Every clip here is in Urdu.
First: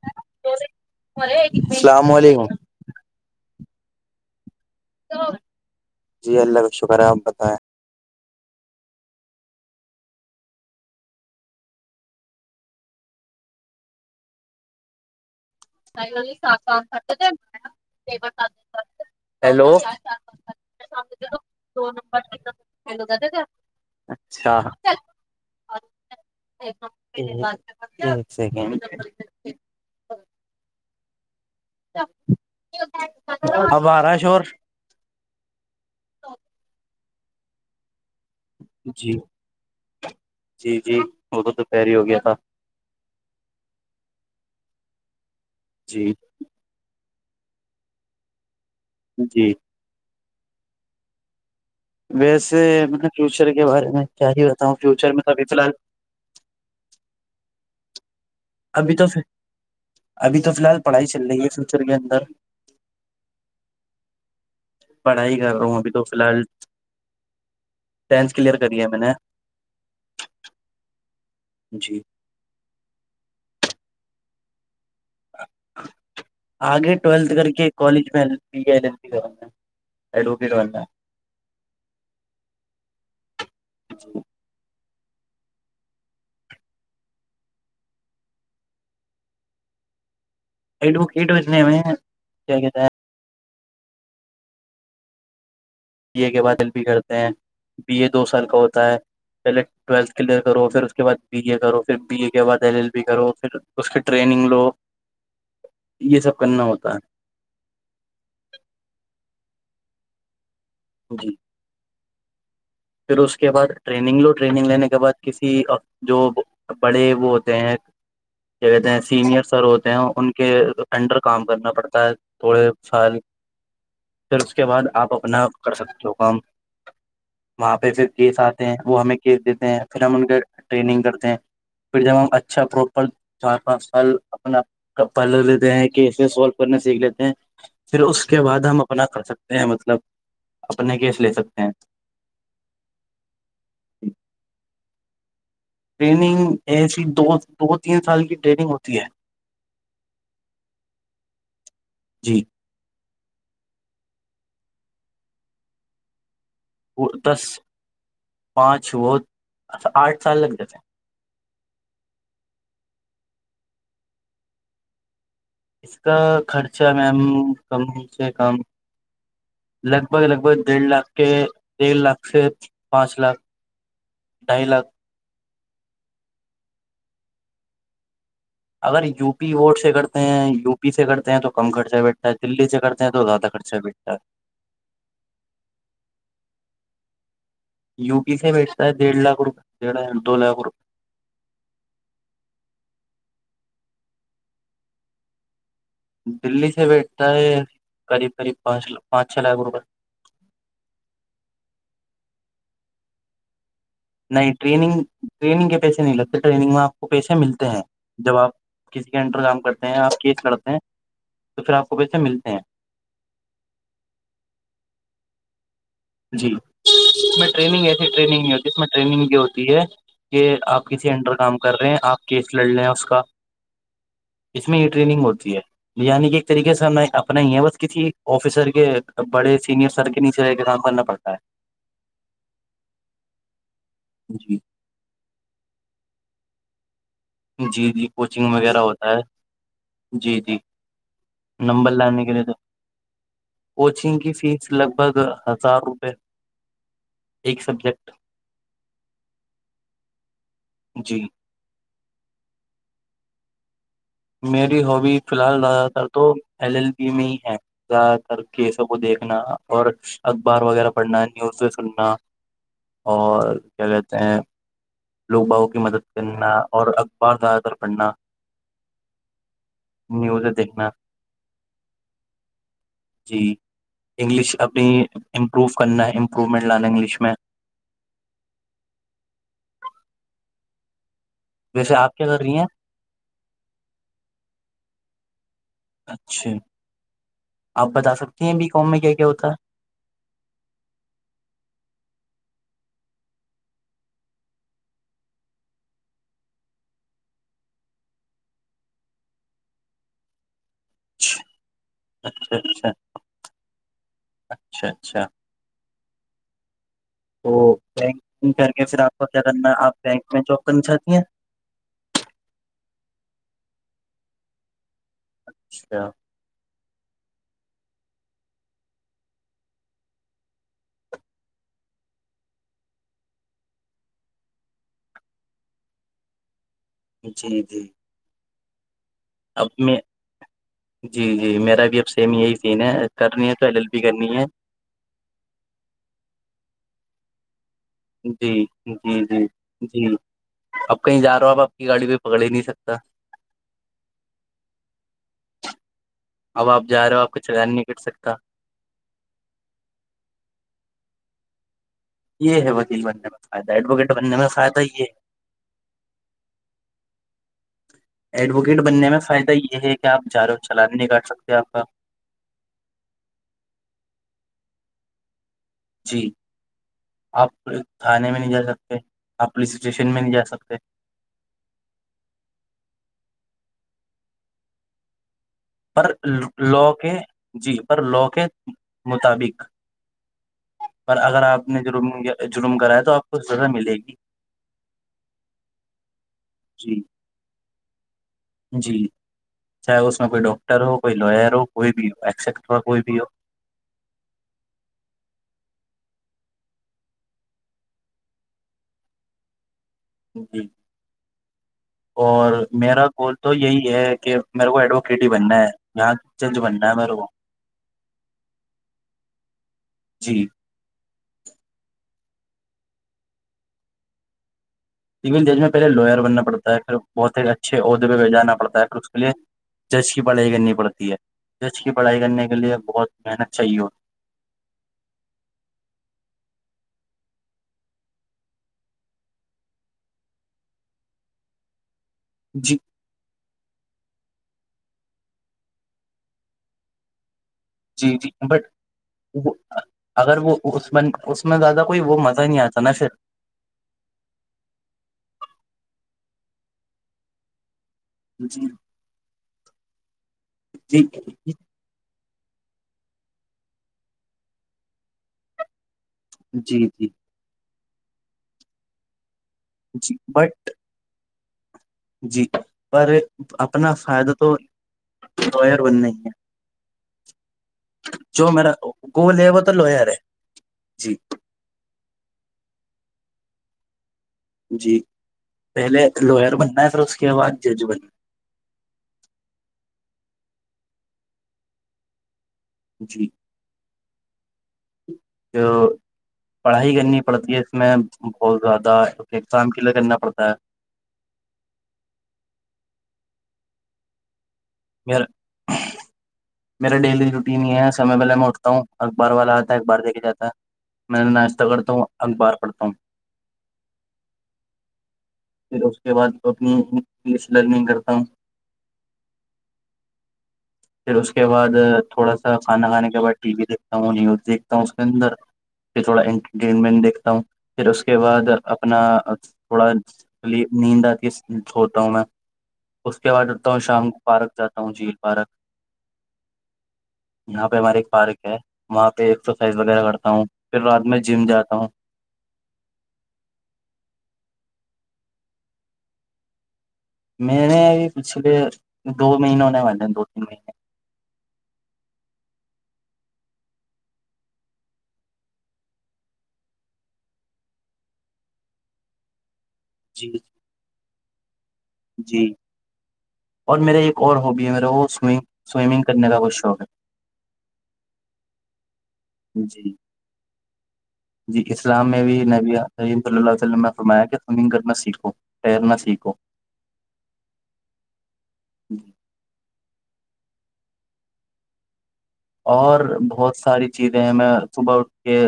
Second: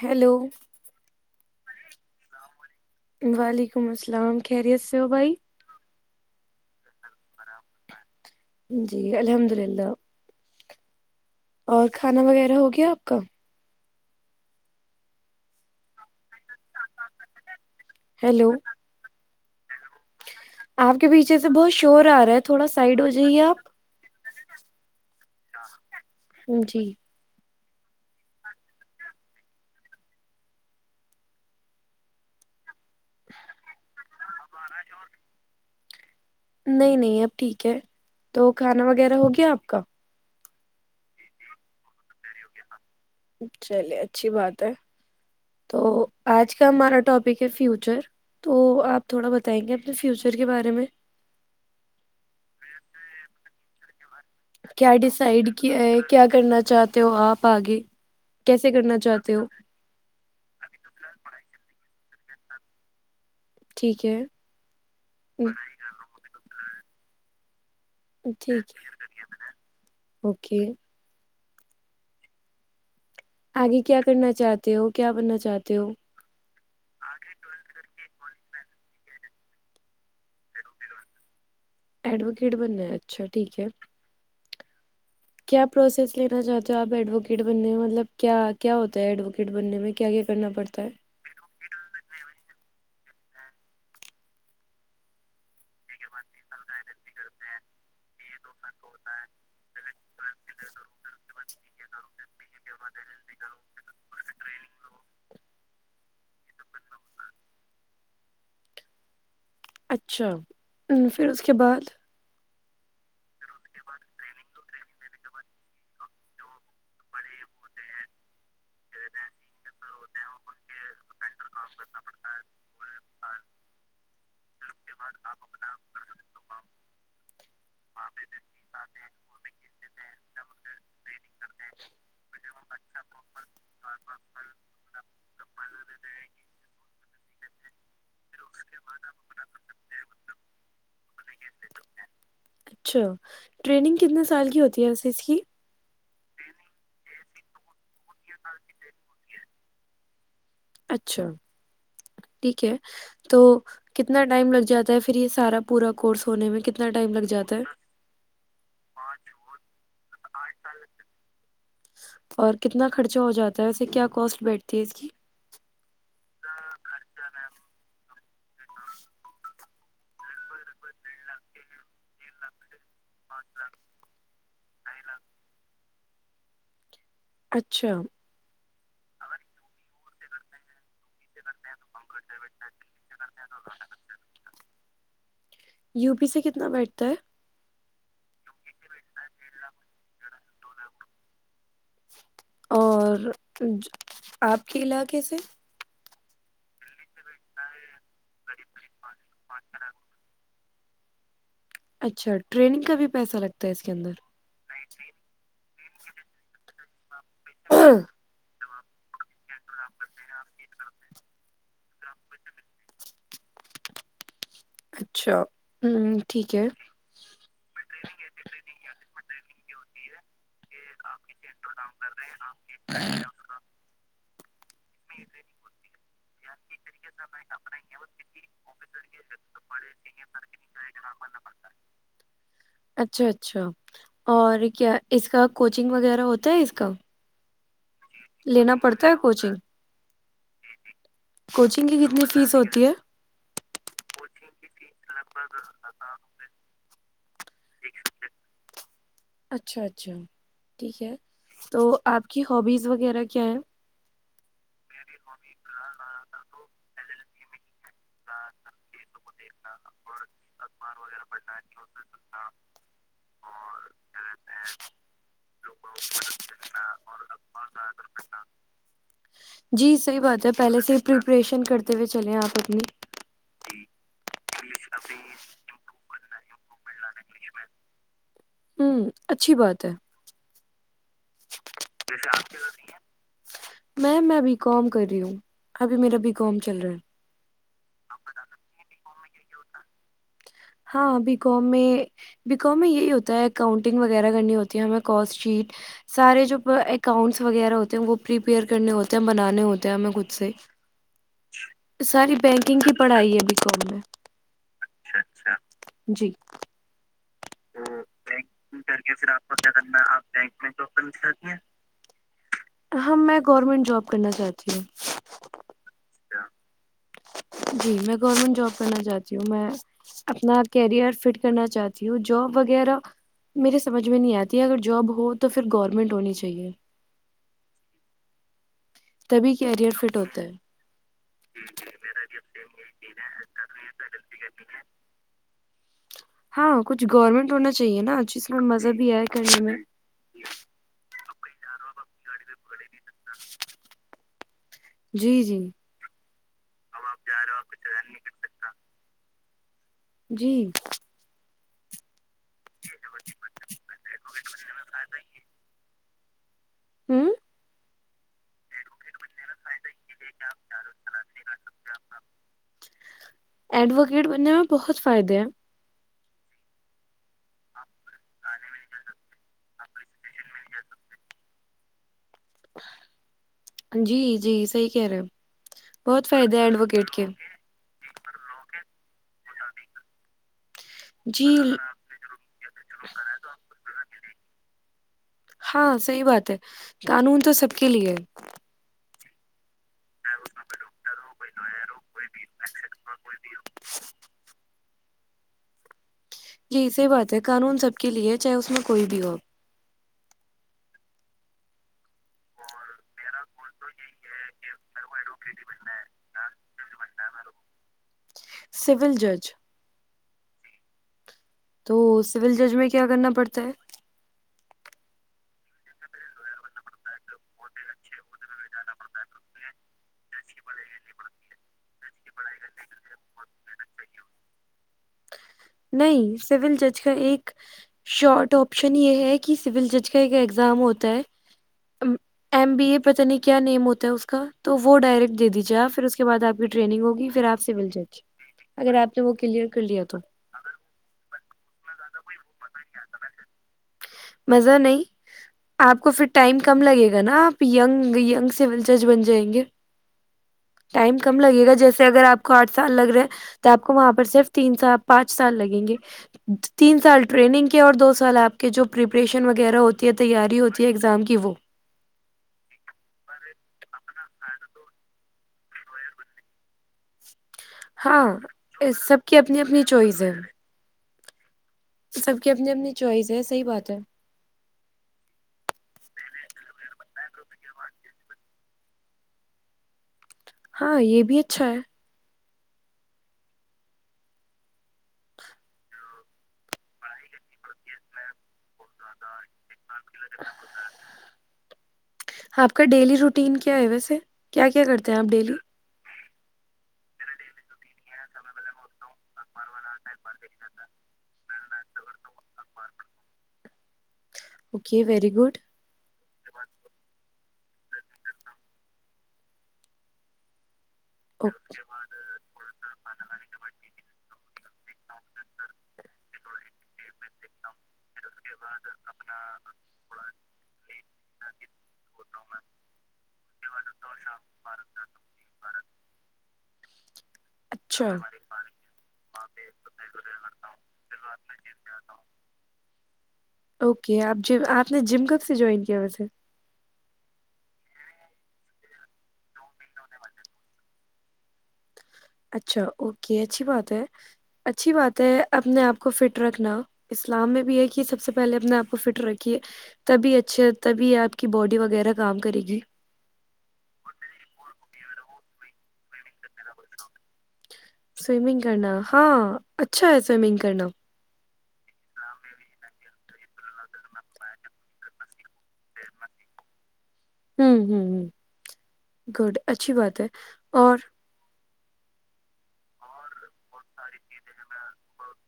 ہیلو السلام علیکم وعلیکم السلام کہہریی سے ہو بھائی جی اللہ کا شکر ہے آپ بتائیں جی الحمد للہ اور کھانا وغیرہ ہو گیا آپ کا [inaudible] ہیلو [unintelligible] ہیلو آپ کے پیچھے سے بہت شور آ رہا ہے تھوڑا سائڈ ہو جائیے آپ اچھااں [inaudible] جی ایک سیکنڈ [unintelligible] نہیں نہیں اب ٹھیک ہے تو کھانا جی وغیرہ ہو گیا آپ کا جی جی وہ تو دوپہر ہو گیا تھا چلیے اچھی بات ہے تو جی آج کا ہمارا ٹاپ فیوچر تو آپ تھوڑا جی بتائیں گے اپنے فیوچر سر کے بارے میں ویسے میں نے فیوچر کے بارے میں کیا ہی بتاؤں کیا فیوچر میں تو ابھی ڈسائڈ فی الحال کیا کیا کرنا چاہتے ہو آپ آگے کیسے ابھی کرنا تو چاہتے ہو ابھی تو فی الحال پڑھائی چل رہی ہے فیوچر کے اندر ٹھیک ہے پڑھائی کر رہا ہوں ابھی تو فی الحال ٹینتھ کلیئر ٹھیک کری ہے میں نے اوکے جی آگے کیا کرنا چاہتے ہو کیا بننا چاہتے ہو آگے ٹویلتھ کر کے کالج میں اڈو پھروندا ایڈوکیٹ بننا ہے اچھا ٹھیک ہے کیا پروسیس لینا چاہتے ہو آپ ایڈووکیٹ بننے میں مطلب کیا کیا ہوتا ہے ایڈووکیٹ بننے میں کیا کیا کرنا پڑتا ہے ایڈ وکٹ بجنے میں کیا کہتا ہے بی اے کے بادل بھی کرتے ہیں بی اے دو سال کا ہوتا ہے پہلے ٹیلتھ کلیئر کرو پھر اس کے بد بی اے کرو پھر بی ا کے بعد دلیل بھی کرو پھر اس کے ٹریننگ لو یہ سب کرنا ہوتا ہے اچھا پھر جی اس کے بعد پھر اس کے بعد ٹریننگ لو ٹریننگ لینے کے بعد کسی جو بڑے وہ ہوتے ہیں کیا کہتے ہیں سینئر سر ہوتے ہیں ان کے انڈر کام کرنا پڑتا ہے تھوڑے سال پھر اس کے بعد آپ اپنا کر سکتے ہو کام وہاں پہ پھر کیس آتے ہیں وہ ہمیں کیس دیتے ہیں پھر ہم ان کے ٹریننگ کرتے ہیں پھر جب ہم اچھا پروپر چار پانچ سال اپنا پہلے لیتے ہیں کیس سولو کرنے سیکھ لیتے ہیں پھر اس کے بعد ہم اپنا کر سکتے ہیں مطلب اپنے کیس لے سکتے ہیں اچھا ٹریننگ کتنے سال کی ہوتی ا اس کی ٹریننگ ایسی دو دو تین سال کی ٹریننگ ہوتی ہے اچھا جی ٹھیک ہے تو کتنا ٹائم لگ جاتا ہے پھر یہ سارا پورا کورس ہونے میں کتنا وہ ٹائم لگ دس جاتا ہے پانچ وہ آٹھ سال لگ جات تھے اور کتنا خرچہ ہو جاتا ہے اسے کیا کوسٹ بیٹھتی ہے اس کی اس کا خرچہ میم کم سے کم لگ بھگ لگ بھگ ڈھ لاکھ کے ڈھ لاکھ سے پانچ لاکھ ڈھائی لاکھ اچھا اگر یو پی ووٹ سے کرتے ہیں یو پی پی سے کرتے ہیں تو کم خرچہ بیٹھتا ہے دلی سے کرتے ہیں تو زیادہ خرچہ بیٹھتا ہے یو پی سے کتنا بیٹھتا ہے یو پی سے بیچتا ہے ڈیڑھ لاکھ روپے ڈھ ہ دو لاکھ روپئے اور آپ کے علاقے سے دلی سے بیٹھا ہے قریب قریب پانچ پانچ چھ لاکھ روپئے اچھا ٹرینگ کا بھی پیسہ لگتا ہے اس کے اندر نہیں گ ٹگ پ سا پیسے ملتے ہیں جب آپ کسی گن کام کرتے ہیں آپ کیز کرتے ہیں تو پھر آپ کو پیسے ملتے ہیں اچھا ہوں جی ٹھیک ہے اس میں ٹریننگ ایسی ٹریگ نہیں ہو جس میں ٹرینگ ہو ہے کہ آپ کسی انڈر کام کر رہے ہیں آپ کیس لڑ لیں اس کا اس میں یہ ٹریننگ ہوتی ہے عنی کہ طریقے سے ہم اپنا یہ بست کسی آفیسر کے بڑے سینئر سر کے نیچے رہے کے س اچھا اچھا ہے جی اور کیا اس کا کوچنگ وغیرہ ہوتا ہے اس کا جی جی کوچنگ لینا وغیرہ ہوتا پڑتا ہے کوچنگ جی جی کوچنگ نمبر کی کتنی لانے کے لیے تو فیس ہوتی ہے کوچنگ کی فیس لگ بھگ ہزار روپئے اچھا اچھ اچھا ٹھیک ہے جی تو آپ کی ہبیز وغیرہ کیا میری ہابی فی الحال زیادہ تر تو ایل ایل پی میں ہی ہے زیادہ تر کیسوں کو دیکھنا اور اخبار وغیرہ پڑھنا نیوزیں سننا اور کیا کہتے ہیں لوگ باؤ کی مدد کرنا اور اخبار زیادہ تر پڑھنا جی صحیح بات نیوزیں ہے پہلے دیکھنا سے ہی پریپریشن کرتے ہوئے چلیں آپ اپنی جی انگلش اپنی امپرو کرنا پومٹ لالا انگلش میں ہوں اچھی بات ہے ویسے آپ کیا کر رہی ہیں میم میں بیکم کر رہی ہوں ابھی میرا بی اچھا کام چل رہا ہے ک ہاں بی کام میں بییکم میں یہی ہوتا ہے اکاؤنٹنگ وغیرہ کرنی ہوتی ہے ہمیں کوسٹ شیٹ سارے جو اکاؤنٹس وغیرہ ہوتے ہیں وہ پریپیئر کرنے ہوتے ہیں بنانے ہوتے ہیں ہمیں خود سے ہے ساری اچھا بینکنگ اچھا کی پڑھائی ہے بییکم میں اچھا اچھا جی تو بینکنگ کر کے پھر آپ کو کیا کرنا آپ بینک میں جاب کرنا چاہتی ہیں ہاں میں گورنمنٹ جاب کرنا چاہتی ہیں اچھا جی میں گورنمنٹ جاب کرنا چاہتی ہوں میں اپنا کیریئر فٹ کرنا چاہتی ہوں جو جاب وغیرہ میرے سمجھ میں نہیں آتی ہے اگر جاب ہو تو پھر گورنمنٹ ہونی چاہیے جی جی تبھی اب کیریئر میں فٹ ہوتا ہے جی جی میرا بھی اب سیم یہی سین ہے کرنی ہے تو ایل ایل بی کرنی ہے ہاں کچھ گورنمنٹ ہونا چاہیے نا جی جس میں مزہ بھی جی آئے جی کرنے میں جی اب کہیں جا رہے ہو ا آپ کی گاڑی بھی پکڑ ہی نہیں سکتا جی جی اب آپ جا رہے ہو آپ کا چکان نہیںکٹ سکتا جی یہ ہے وکیل بننے میں فائدہ ایڈوکیٹ بننے میں فائدہ یہ ہے ہوں ایڈوکیٹ بننے میں فائدہ یہ ہے کہ آپ جارو چلانے نہیں کاٹ سکتے آپ کا ایڈوکیٹ بننے میں بہت فائدے ہیں جی آپ کھانے میں نہیں جا سکتے آپ پولیس اسٹیشن میں نہیں جا سکتے جی جی صحی کہہ رہے ہو پر لا کے جی پر لو کے مطابق پر اگر جی آپ نے جر جرم کرایا تو آپ کو سزا ملے گی ہاں صحی بات ہے جی قانون تو سب کی لیے جی چاہے اس میں کوئی ڈاکٹر ہو کوئی لوئر ہو کوئی بھی ہو ایکسپٹ ہو کوئی بھی ہو یہی سی بات ہے قانون سب کے لیے ہے چاہے اس میں کوئی بھی ہو جی اور میرا گول تو یہی ہے کہ میرے کو ایڈووکیٹ ہی بننا ہے یہاں جج بننا میں میرے کو سول جج جی تو سول جج میں کیا کرنا پڑتا ہے سول جج میں پہلے لوئر بننا پڑتا ہے پھر بہت ہی اچھے عہدےہجانا پڑتا ہے اس کے لیے جش کی پڑھائی کرنی پڑتی ہے ج [unintelligible] کی پڑھائی کرنے کے لیے بہت محنت چاہیے ہو [unintelligible] نہیں سول جج کا ایک شارٹ آپشن یہ ہے کہ سول جج کا ایک ایگزام ہوتا ہے [unintelligible] ایم جی بی ا پت نہیں کیا نیم ہوتا ہے اس کا [unintelligible] تو وہ ڈائریکٹ دے دیجیےا پھر اس کے بع آپ کی ٹرینگ ہوگی پھر آپ [unintelligible] سول جی جج جی بٹ اگر آپ نے وہ کلیئر کر لیا تو اگر وہ [unintelligible] اس میں اس میں زیادہ کوئی وہ مزہ ہی نہیں آتا نا پھر مزہ نہیں [unintelligible] آپ کو پھر ٹائم کم لگے گا نا آپ یگ یینگ جی سیول جج بن جائیں گے جی ٹائم کم لگے گا جیسے اگر آپ آٹھ سال لگ رہے ہیں تو آپ کو وہاں پر صرف تین سال پانچ سال لگیں گے جی تین جی سال ٹریننگ کے اور دو سال آپ کے جو پرریپریشن [unintelligible] وغیرہ ہوتی ہے جی تیاری بٹ ہوتی ہے ایگزام کی وہ [unintelligible] جی پر اپنا فائدہ تو [unintelligible] ر بند نہیں ہے [unintelligible] ہاں جو میرا سب کی گول ہے اپنی وہ تو اپنی لوئر چوائز ہے جی [unintelligible] سب کی اپنی اپنی چوائس ہے صحیح بات ہے [unintelligible] جی پہلے لوئر بننا ہے پھر اس کے بعد جج بننا [unintelligible] ہاں یہ بھی اچھا ہے جی [unintelligible] تو پڑھائی کرنی پڑتی ہے اس میں بہت زیادہسام [unintelligible] آپ کا ڈیلی رو رٹین کیا ہے ویسے کیا کیا کرتے ہیں میرا آپ ڈیلی میرا ڈیلی روٹین ہی ہے سمے پہے میںٹتا ہوں اخبار والا آتا ہے اخبار دیکھ جاتا ما ناش پگڑتا ہوں اخبار پڑھتا ہوں اوکے ویری گڈ پھر اس کے بعد اپنی انگلش لرننگ کرتا ہوں پھر اس کے بعد تھوڑا سا کانا کھانے کے بعد ٹی وی دیکھتا ہوں نیوز دیک ہ اس کے اندر پ تھوڑا انٹرٹینمنٹ دیکھتا ہوں پھر اس کے بعد اپنا تھوڑالی نیند آتی ہے دھوتا ہوں میں اس کے بعد اتا ہوں شام کو پارک جاتا ہوں جھیل پارک یہاں پہ ہماریے ایک اچھا پارک ہے وہاں پہ ایکسرسائز وغیرہ کرتا ہوں پھر رات میں جم جاتا ہوں اوکے آپ جم اپ نے جم کب سے جوائن کیا وجسے میںیر نے اب پچھلے دو مہینوں نے م دو تین مہینے اچھا اوکے اچھی بات ہے اچھی بات ہے اپنے آپ کو فٹ رکھنا اسلام میں بھی ہے کہ سب سے پہلے اپنے آپ کو فٹ رکھیے جی تبھی اچھے تبھی آپ کی باڈی وغیرہ کام جی کرے گی اور میرا ایک اور ہوابی ہے میرا وہ اس میں سوئمنگ کرنے کا کچھ شوق ہے سومنگ کرنا ہاں ہے جی اچھا ہے سومنگ کرنا جی اسلام میں بھی نب عیم ص اللہ ت نے فرمایا کہ سوئمنگ کرنا سیکھوں پیرناہ سیکھو ہوں ہوں ہ گڈ اچھا اچھی بات ہے اور اور بہت ساری چیزیں ہمیں صبح اٹھ کے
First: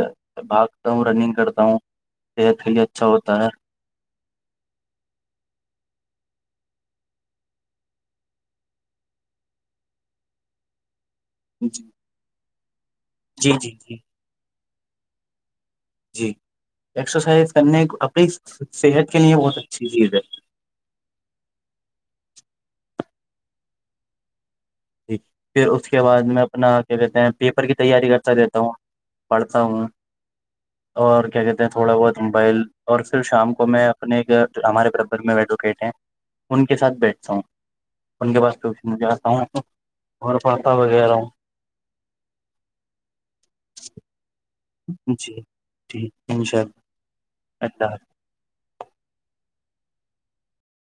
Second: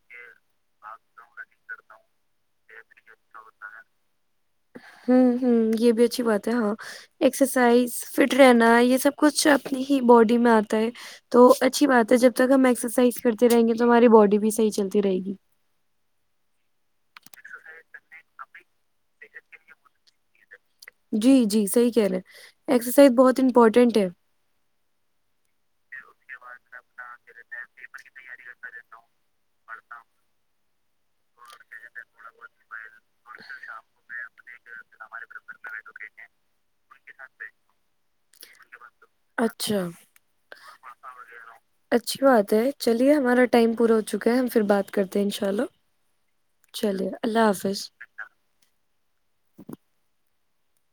بھاگتا ہوں رننگ کرتا ہوں صحت کے لیے اچھا ہوتا ہے ہ ہوں یہ بھی اچھی بات ہے ہاں ایکسرسائز فٹ رہنا یہ سب کچھ اپنی ہی باڈی میں آتا ہے تو اچھی جی بات ہے جب کا میکس کرتے جی رہیں جی گے تو جی ہماراری باڈی بھیحیح چلتی ت رہے گی جی ایکسرسائز کرنے اپنی صحت کے لیئے بہت اچھی چیز ہے جی جی صحیح کہہ رہے ہیں ایکسرسائز بہت امپورٹینٹ ہے ج پھر اس کے بعد میں اپنا کیا کہتے ہیں پیپر کی تیاری کرتا رہتا ہوں پڑھتا ہوں اور کیا کہتے ہیں تھوڑا بہت موبائل اور پھر شام کو میں اپنے ہمارے بربر میں ایڈوکیٹ ہیں ان کے ساتھ بیٹھتا ہوں ان کے بس تو مجھے بتاؤ اچھا اچھی بات ہے چلیے ہمارا ٹائم پورا ہو چکا ہے ہم بات کرتے ہیں ان جی شاء اللہ ٹھیک انشاء اللہ چلیے اللہ حافظ